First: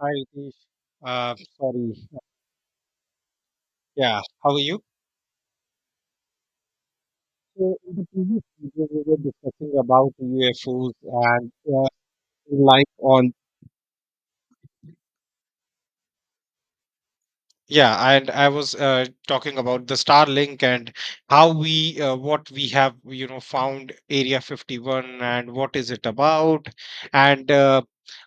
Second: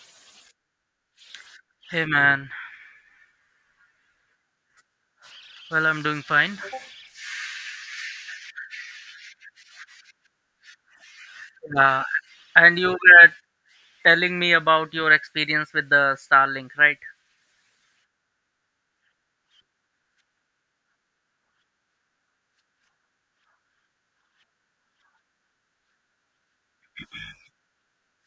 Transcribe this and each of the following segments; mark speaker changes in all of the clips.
Speaker 1: Hi, Ritesh. Uh, sorry.
Speaker 2: Hey man,
Speaker 1: Yeah, how are you?
Speaker 2: well I'm doing fine.
Speaker 1: So in the previous video, we were discussing about UFOs and
Speaker 2: Uh, and you
Speaker 1: life
Speaker 2: were
Speaker 1: on.
Speaker 2: telling me about your experience with the Starlink, right?
Speaker 1: Yeah, and I was talking about the Starlink, and what we have, you know, found Area 51, and what is it about, and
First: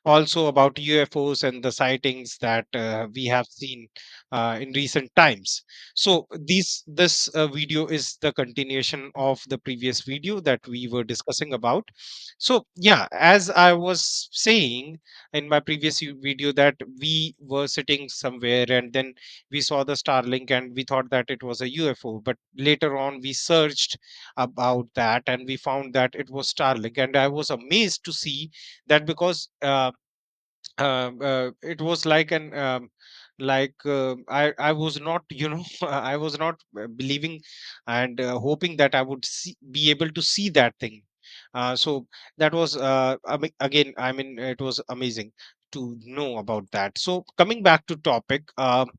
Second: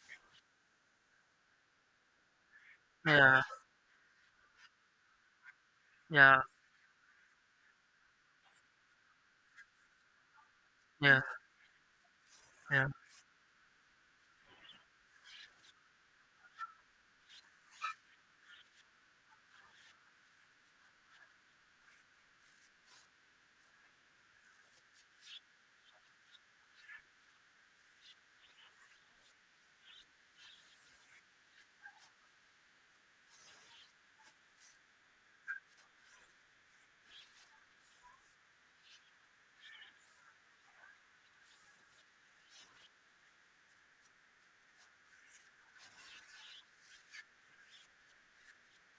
Speaker 1: also about UFOs and the sightings that we
Speaker 2: Yeah,
Speaker 1: have seen in recent times. So
Speaker 2: yeah,
Speaker 1: this video is the continuation of the previous video that we were
Speaker 2: yeah,
Speaker 1: discussing about. So
Speaker 2: yeah,
Speaker 1: yeah, as I was saying in my previous video, that we were sitting somewhere, and then we saw the Starlink and we thought that it was a UFO, but later on we searched about that and we found that it was Starlink, and I was amazed to see that because it was like an like I was not, you know, I was not believing and hoping that I would see, be able to see that thing. So that was I mean, again I mean it was amazing to know about that. So coming back to topic,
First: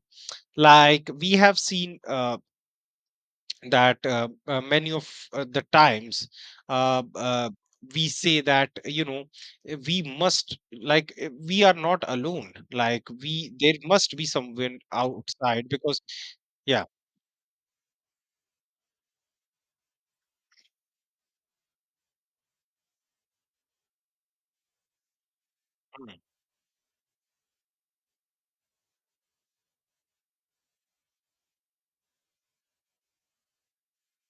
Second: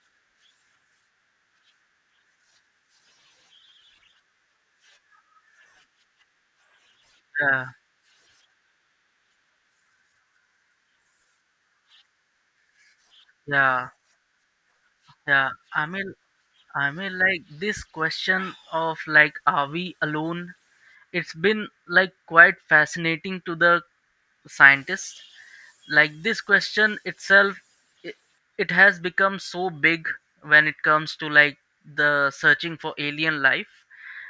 Speaker 1: like we have seen that many of the times uh, uh,
Speaker 2: yeah,
Speaker 1: we say that, you know, we must, like, we are not alone, like we there
Speaker 2: yeah,
Speaker 1: must be someone
Speaker 2: yeah.
Speaker 1: outside
Speaker 2: I
Speaker 1: because.
Speaker 2: mean,
Speaker 1: Yeah.
Speaker 2: I mean, like this question of like, are we alone? It's been like quite fascinating to the scientists, like
Speaker 1: Mm,
Speaker 2: this question itself, it, it has become so big when it comes to like the searching for alien life,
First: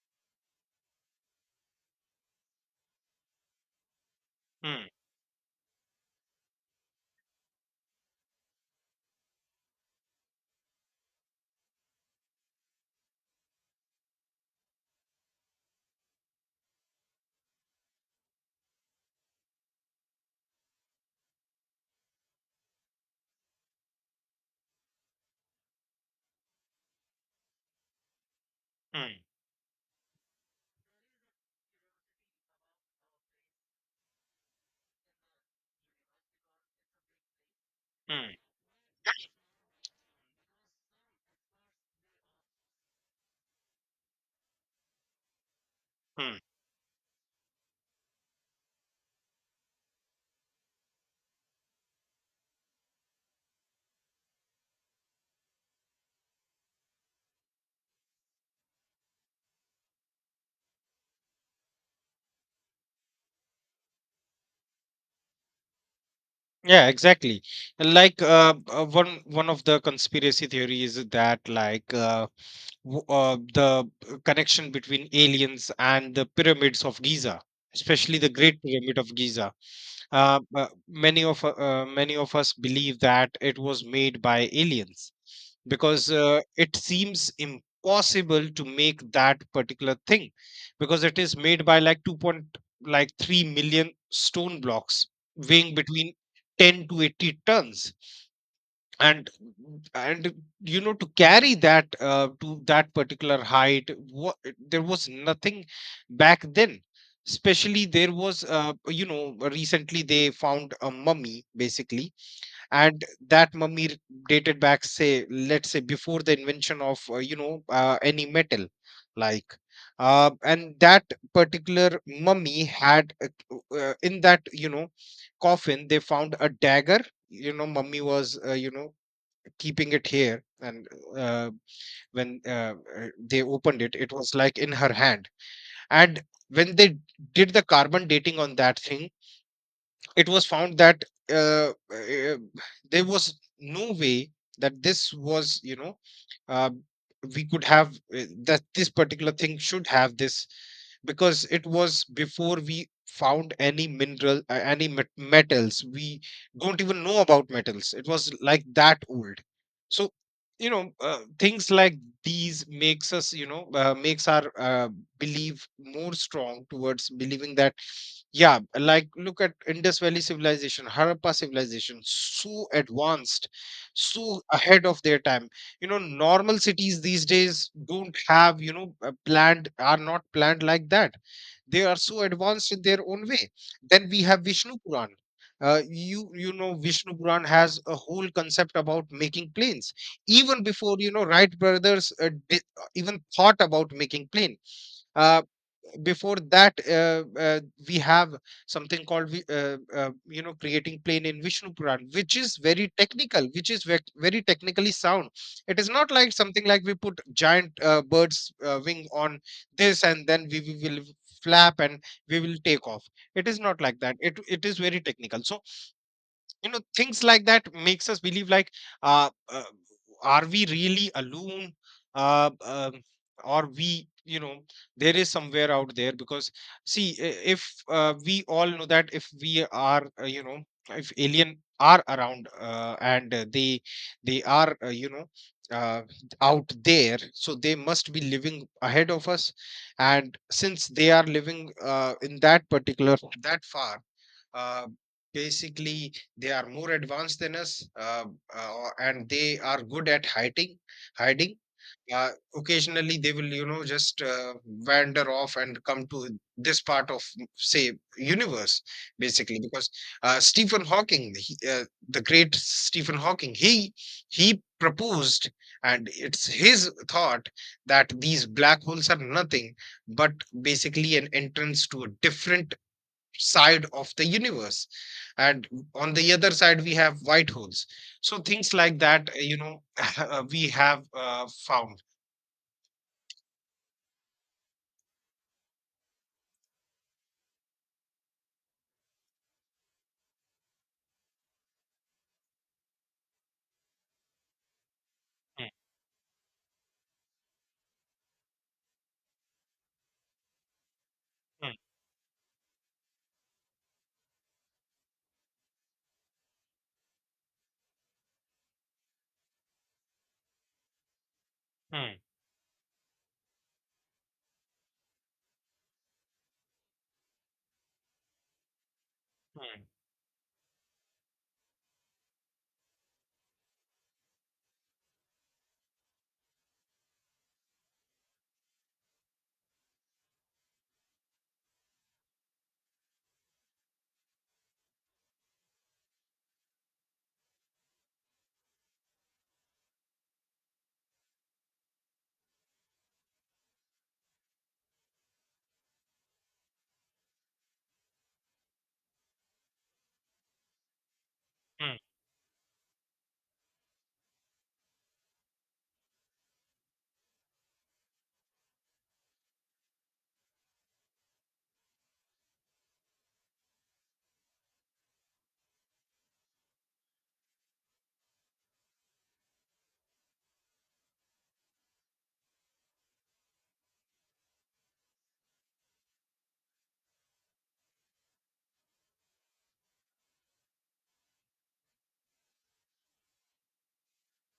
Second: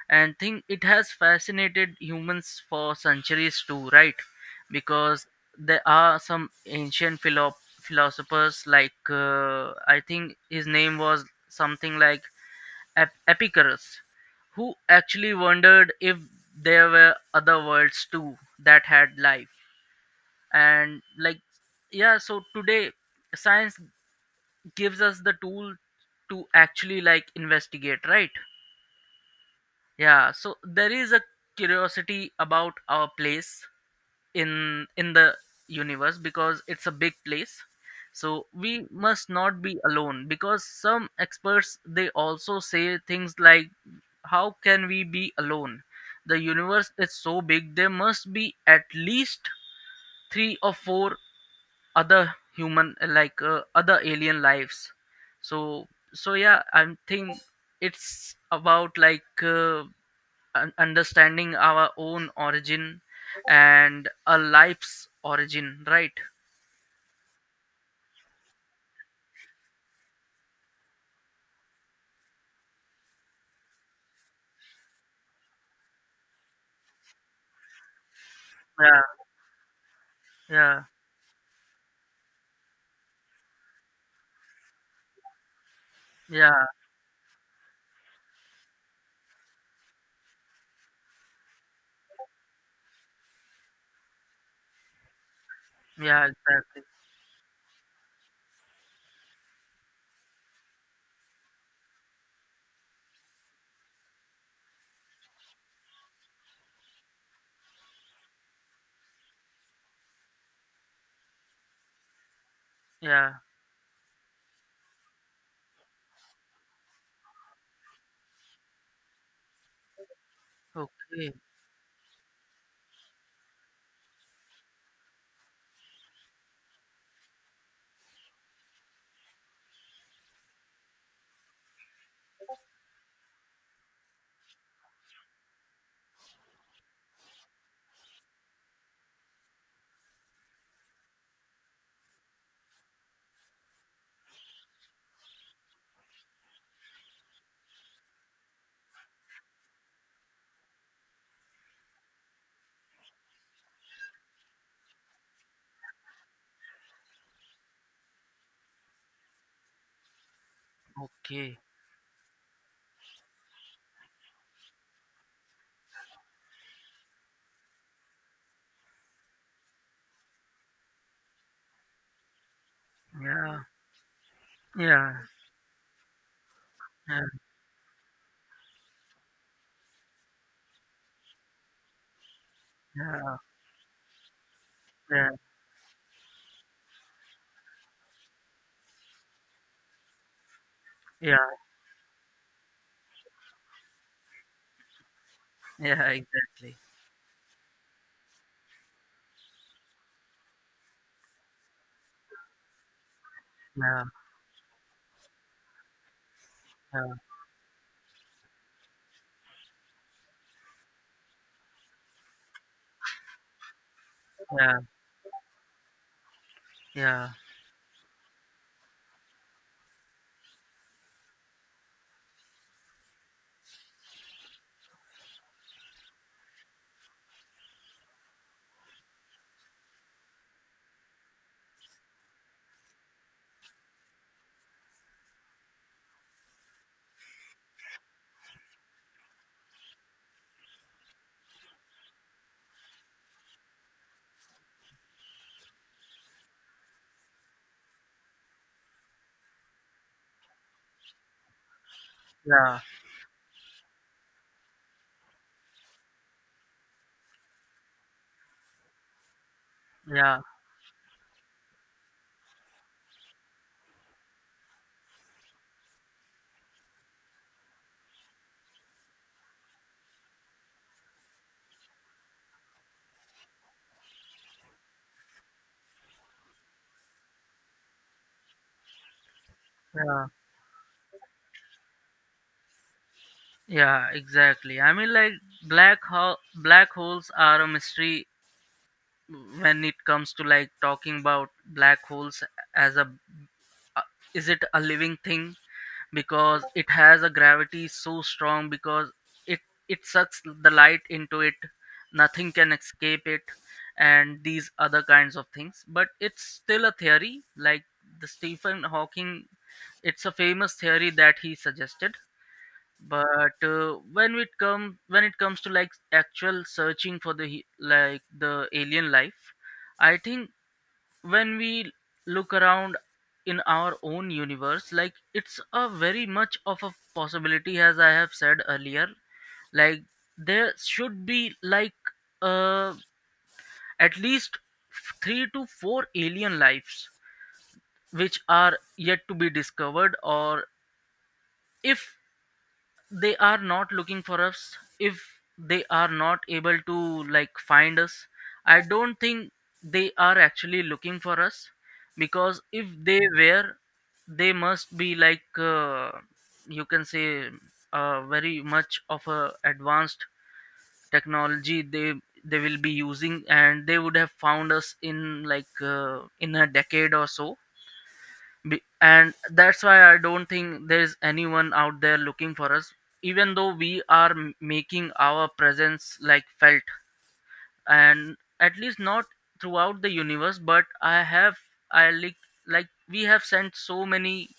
Speaker 2: and think it has fascinated humans for centuries too, right?
Speaker 1: mm,
Speaker 2: Because there are some ancient philosophers. Like I think his name was something like epicurus, who actually wondered if there were other worlds too that had life. And like, yeah, so today science gives us the tool to actually like investigate, right?
Speaker 1: mm,
Speaker 2: Yeah, so there is a curiosity about our place in the universe because it's a big place.
Speaker 1: mm,
Speaker 2: So we must not be alone because some experts, they also say things like, how can we be alone? The
Speaker 1: mm.
Speaker 2: universe is so big, there must be at least three or four other human, like other alien lives. So so, yeah, I'm think it's about like understanding our own origin and a life's origin, right?
Speaker 1: Yeah, exactly, like one of the conspiracy theories is that, like, the connection between aliens and the pyramids of Giza, especially the Great Pyramid
Speaker 2: Yeah,
Speaker 1: of Giza. Uh, uh,
Speaker 2: yeah,
Speaker 1: many of u- uh, many of us believe that it was made by aliens, because
Speaker 2: yeah,
Speaker 1: it seems impossible to make that particular thing, because it is made by like 2 point, like 3 million stone blocks, weighing between
Speaker 2: yeah, exactly.
Speaker 1: 10 to 80 tons. And and to carry that to that particular height, what, there was nothing back then. Especially, there was recently they found a mummy, basically, and
Speaker 2: Yeah.
Speaker 1: that mummy, dated back, say, let's say, before the invention of any metal, like, and that
Speaker 2: Okay,
Speaker 1: particular mummy had in that, you know, coffin they found a dagger. You know, mummy was, keeping it here, and uh, when they opened it, it was like in her hand. And when they did the carbon dating on that thing, it was found that uh, uh, there was no way that this was, you know, uh, we could have, that this particular thing should have this, because it was before we found any mineral, any metals. We don't even know about metals, it was like that old. So, you know,
Speaker 2: okay.
Speaker 1: things like these makes us, you know, makes our belief more strong towards believing that. Yeah, like look at Indus Valley civilization, Harappa civilization, so advanced,
Speaker 2: Yeah,
Speaker 1: so ahead of
Speaker 2: yeah,
Speaker 1: their time. You know, normal cities
Speaker 2: yeah,
Speaker 1: these days don't have, you know, planned, are not planned like that. They are so advanced in their own
Speaker 2: yeah,
Speaker 1: way. Then we have Vishnu Puran.
Speaker 2: yeah,
Speaker 1: You know Vishnu Puran has a whole concept about making planes, even before, you know,
Speaker 2: yeah,
Speaker 1: Wright Brothers even thought about making plane. Uh,
Speaker 2: yeah,
Speaker 1: before
Speaker 2: exactly.
Speaker 1: that, we have something called you know, creating plane in Vishnu Puran, which is very technical, which is
Speaker 2: Yeah,
Speaker 1: very technically sound. It is not like something like we
Speaker 2: yeah,
Speaker 1: put giant bird's wing on this, and then we will flap and we will take off. It is not like that. It
Speaker 2: yeah,
Speaker 1: is very technical. So you know, things
Speaker 2: yeah,
Speaker 1: like that makes us believe, like, uh, uh are we really alone? uh, um or we, you know, there is somewhere out there, because see, if we all know that if we are, you know, if alien are around, and they are, you know, uh, out there, so they must be living ahead of us. And since they are living in that particular, that far, uh, basically they are more advanced than us, and they are good at hiding. uh,
Speaker 2: yeah,
Speaker 1: occasionally they will, you know, just wander off and come to this part of, say, universe, basically, because
Speaker 2: yeah,
Speaker 1: Stephen Hawking, the great Stephen Hawking, he proposed, and it's his thought, that these black holes are nothing but basically an entrance to a different side of the universe, and on the other side we have white holes. So things like that, you know,
Speaker 2: yeah.
Speaker 1: we have found.
Speaker 2: Yeah, exactly. I mean, like, black holes are a mystery when it comes to like talking about black holes as a, uh, is it a living thing, because it has a gravity so strong because it it sucks the light into it.
Speaker 1: Mm,
Speaker 2: Nothing can escape it, and these other kinds of things. But it's still a theory, like the Stephen Hawking. It's a famous theory that he suggested.
Speaker 1: mm,
Speaker 2: But when it comes to like actual searching for the like the alien life,
Speaker 1: mm,
Speaker 2: I think when we look around in our own universe, like it's a very much of a possibility, as I have said earlier, like there should be like uh at least three to four alien lives which are yet to be discovered. Or if they are not looking for us, if they are not able to like find us, I don't think they are actually looking for us.
Speaker 1: mm,
Speaker 2: Because if they were, they must be like, you can say, very much of a advanced technology, they will be using, and they would have found us in like in a decade or so. And that's why I don't think there's anyone out there looking for us, even though we are making our presence like felt. And at least not throughout the universe. But I like, we have sent so many,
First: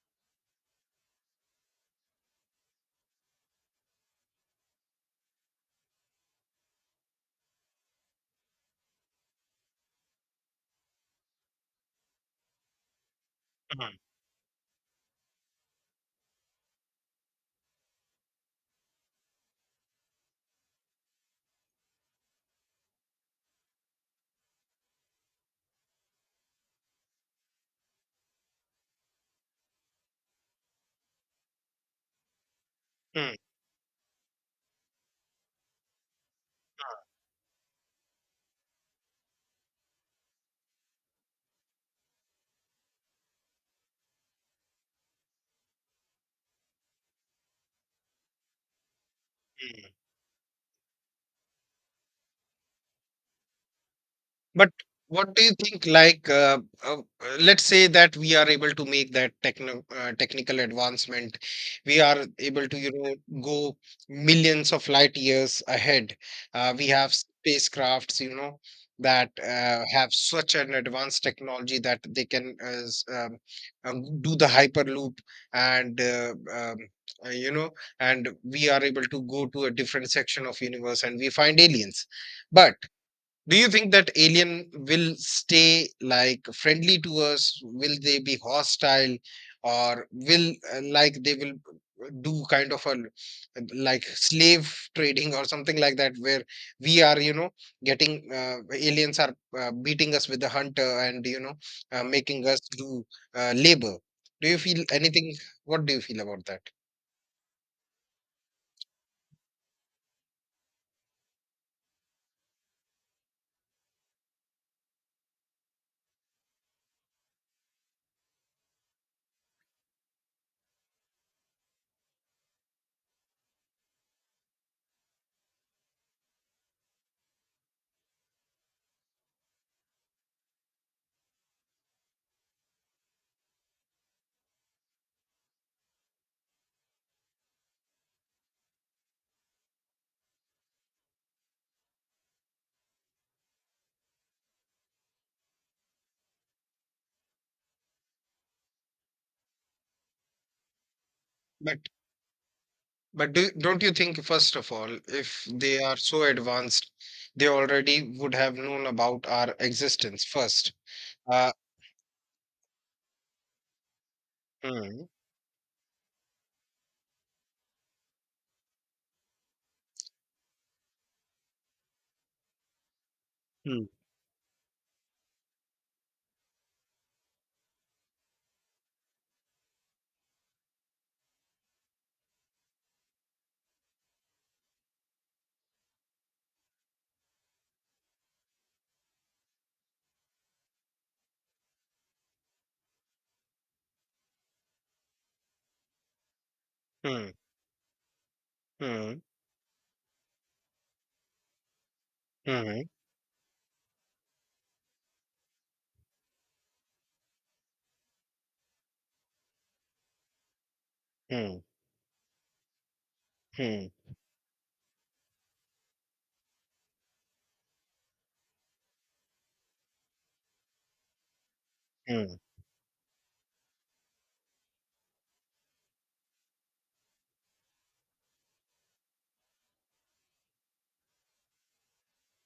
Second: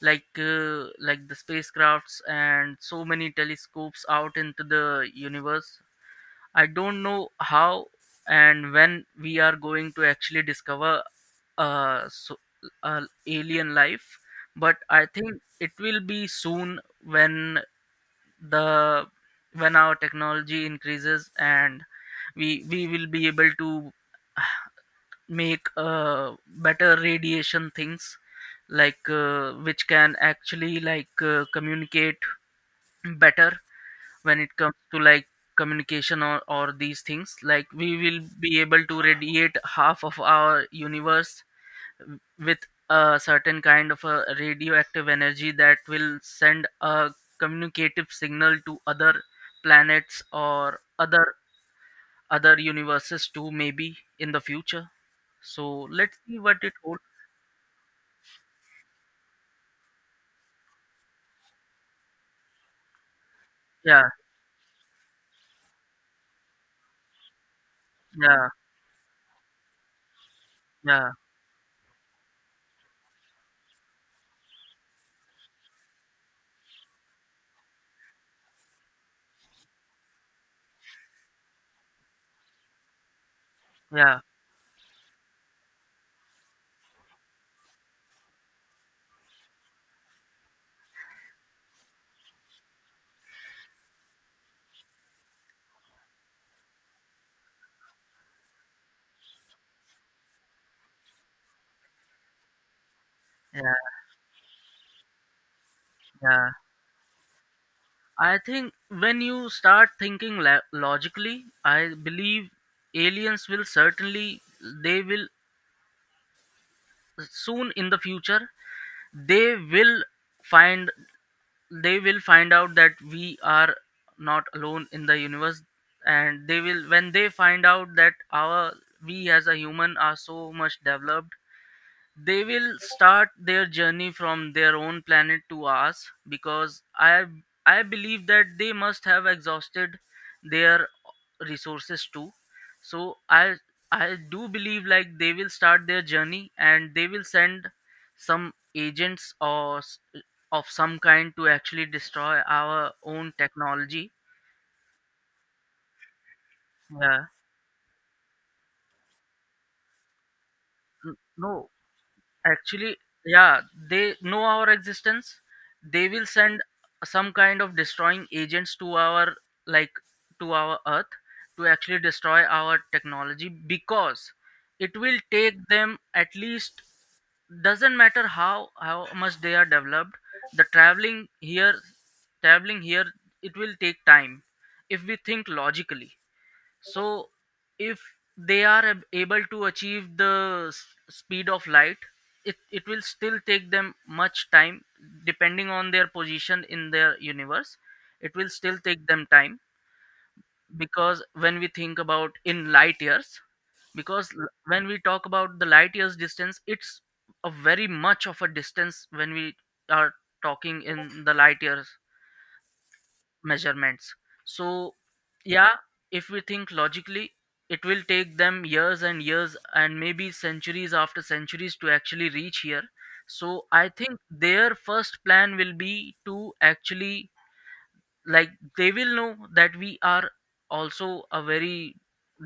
Speaker 2: like the spacecrafts and so many telescopes out into the universe. I don't know how and when we are going to actually discover uh, so, uh alien
Speaker 1: mm,
Speaker 2: life. But I think it will be soon when the when our technology increases and we will be able to make better radiation things, like which can actually like communicate
Speaker 1: mm, mm,
Speaker 2: better when it comes to like communication, or these things. Like we will be able to radiate half of our universe with a certain kind of a radioactive energy that will send a communicative signal to other
Speaker 1: mm.
Speaker 2: planets, or other universes too, maybe in the
Speaker 1: But
Speaker 2: future.
Speaker 1: what do you
Speaker 2: So
Speaker 1: think?
Speaker 2: let's
Speaker 1: Like,
Speaker 2: see what it
Speaker 1: uh,
Speaker 2: holds.
Speaker 1: uh, let's say that we are able to make that techno technical advancement. We are able to, you know, go
Speaker 2: Yeah,
Speaker 1: millions of light years ahead. We have spacecrafts, you
Speaker 2: yeah,
Speaker 1: know, that have such an
Speaker 2: yeah,
Speaker 1: advanced technology that they can uh, do the hyperloop, and you know, and we are able to go to a different section of universe and we find aliens. But do you think that
Speaker 2: yeah,
Speaker 1: alien will stay like friendly to us, will they be hostile, or will, like they will do kind of a, like, slave trading or something like that, where we are, you know, getting, aliens are beating us with the hunter, and, you know, making us do
Speaker 2: yeah,
Speaker 1: labor. Do you feel anything? What do you feel about
Speaker 2: yeah. I think, when you start thinking logically, I believe aliens will certainly, they will, soon in the future, they will find they will find out that we are not alone in the universe. And they will when they find out that our we as a human are so much developed, they will start their journey from their own planet to ours. Because I believe that they must have exhausted their resources too. So I do believe, like, they will start their journey and they will send some agents, or of some kind, to
Speaker 1: that?
Speaker 2: actually destroy our own
Speaker 1: But do, don't you
Speaker 2: technology.
Speaker 1: think, first of all, if they are so advanced,
Speaker 2: Yeah.
Speaker 1: they already would have known about our existence first? Uh,
Speaker 2: No, actually, yeah, they know our
Speaker 1: hmm,
Speaker 2: existence. They will send some kind of destroying agents to our like to our earth, to actually destroy our technology.
Speaker 1: hmm,
Speaker 2: Because it will take them at least, doesn't matter how much they are developed, the traveling here, it will take time. If we think logically, so if they are able to achieve the speed of light, it will still take them much time depending on their position in their
Speaker 1: hmm,
Speaker 2: universe. It will still take
Speaker 1: hmm,
Speaker 2: them time. Because when we think about in
Speaker 1: hmm,
Speaker 2: light years, because when we talk about the light years distance, it's a very much of a distance when we are talking in the
Speaker 1: hmm,
Speaker 2: light years
Speaker 1: hmm,
Speaker 2: measurements. So yeah, if we think logically, it will take them years and years and maybe centuries after centuries to actually
Speaker 1: hmm,
Speaker 2: reach here. So I think their first plan will be to actually, like, they will know that we are also a very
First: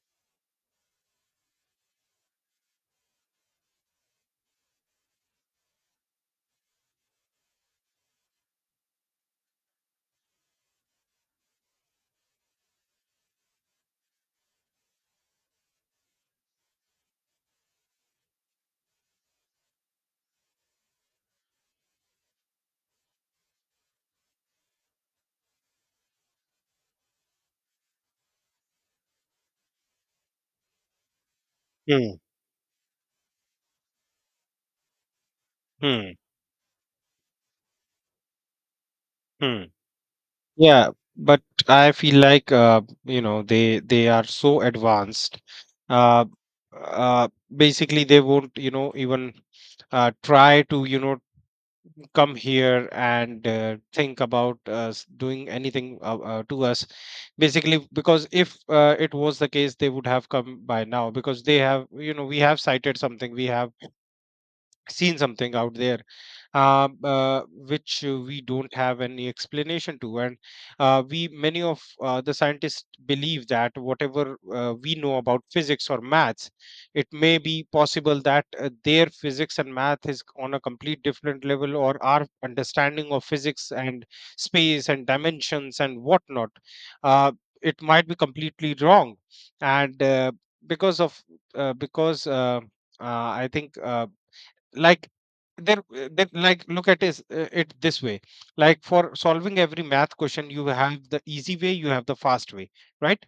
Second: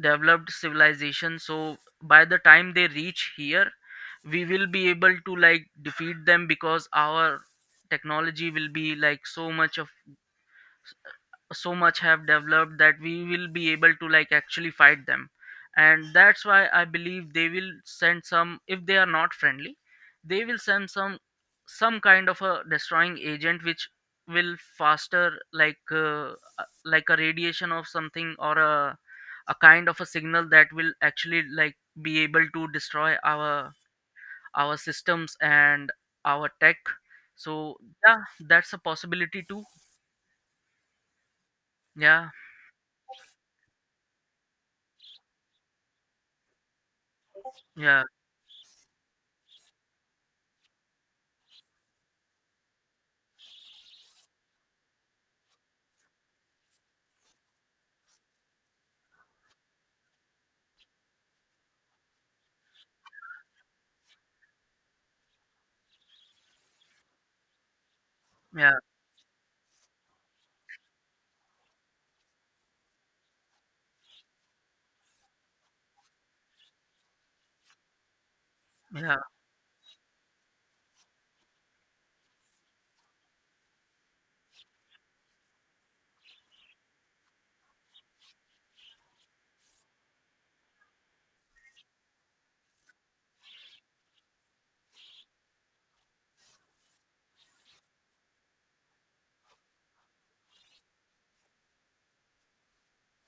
Speaker 2: developed civilization. So by the time they reach here, we will be able to like defeat them, because our technology will be like so much have developed that we will be able to like actually fight them. And that's why I believe they will send some, if they are not friendly, they will send some kind of a destroying agent which will faster, like a radiation of something, or a kind of a signal that will actually like be
Speaker 1: hmm,
Speaker 2: able to destroy our systems and
Speaker 1: hmm,
Speaker 2: our tech. So yeah, that's a possibility too.
Speaker 1: hmm. Yeah, but I feel
Speaker 2: Yeah,
Speaker 1: like, you know, they are so advanced. Uh, uh,
Speaker 2: yeah,
Speaker 1: basically, they won't, you know, even try to, you know, come here and think about us doing anything to us. Basically, because if it was the case they would have come by now, because they have, you know, we have cited something, we have seen something out there, uh, uh, which we don't
Speaker 2: yeah,
Speaker 1: have any explanation to. And we, many of the scientists believe that whatever we know about physics or maths, it may be possible that their
Speaker 2: yeah.
Speaker 1: physics and math is on a complete different level, or our understanding of physics and space and dimensions and whatnot, uh, it might be completely wrong. And because of, because I think, like then, then like look at is it this way, like for solving every math question you have the easy way, you have the fast way, right?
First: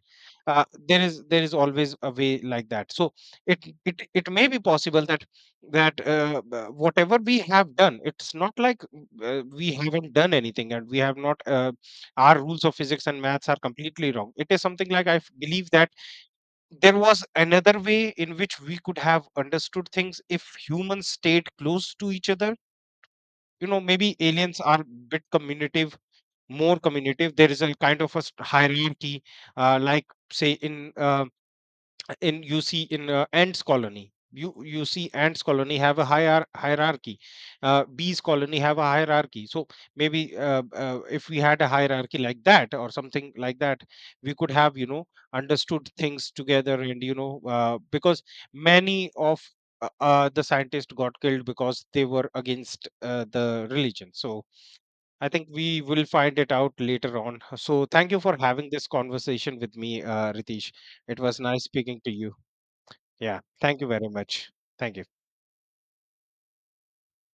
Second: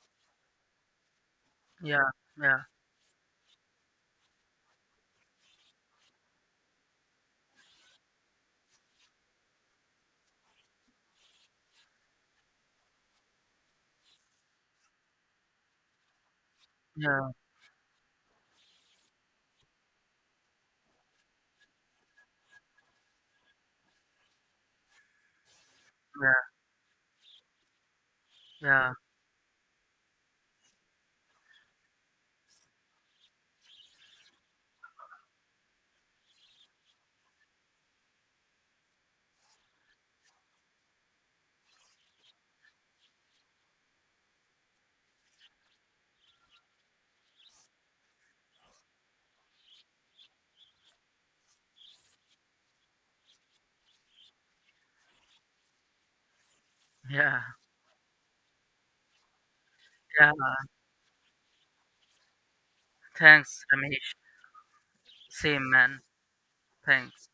Speaker 1: There is always
Speaker 2: Yeah,
Speaker 1: a way
Speaker 2: yeah,
Speaker 1: like that. So it may be possible that, whatever we have done, it's not like we haven't done anything, and we have not, our rules of physics and maths are completely wrong. It is something like I believe that there was
Speaker 2: yeah,
Speaker 1: another way in which we could have understood things if humans stayed close to each other. You know, maybe aliens are, bit communicative,
Speaker 2: yeah,
Speaker 1: more communicative. There is a kind of a
Speaker 2: yeah,
Speaker 1: hierarchy, like, say in in, you see in ants colony, you see ants colony have a higher hierarchy, bees colony have a hierarchy. So maybe if we had a hierarchy like that or something like that, we could have, you know, understood things together, and, you know, because many of the scientists got killed because they were against the religion. So I think we will find it out later on.
Speaker 2: yeah,
Speaker 1: So thank you for having this conversation with me,
Speaker 2: yeah.
Speaker 1: Ritesh. It was nice speaking to you. Yeah.
Speaker 2: Thanks,
Speaker 1: Thank you very
Speaker 2: Amish.
Speaker 1: much. Thank you.
Speaker 2: Same man. Thanks.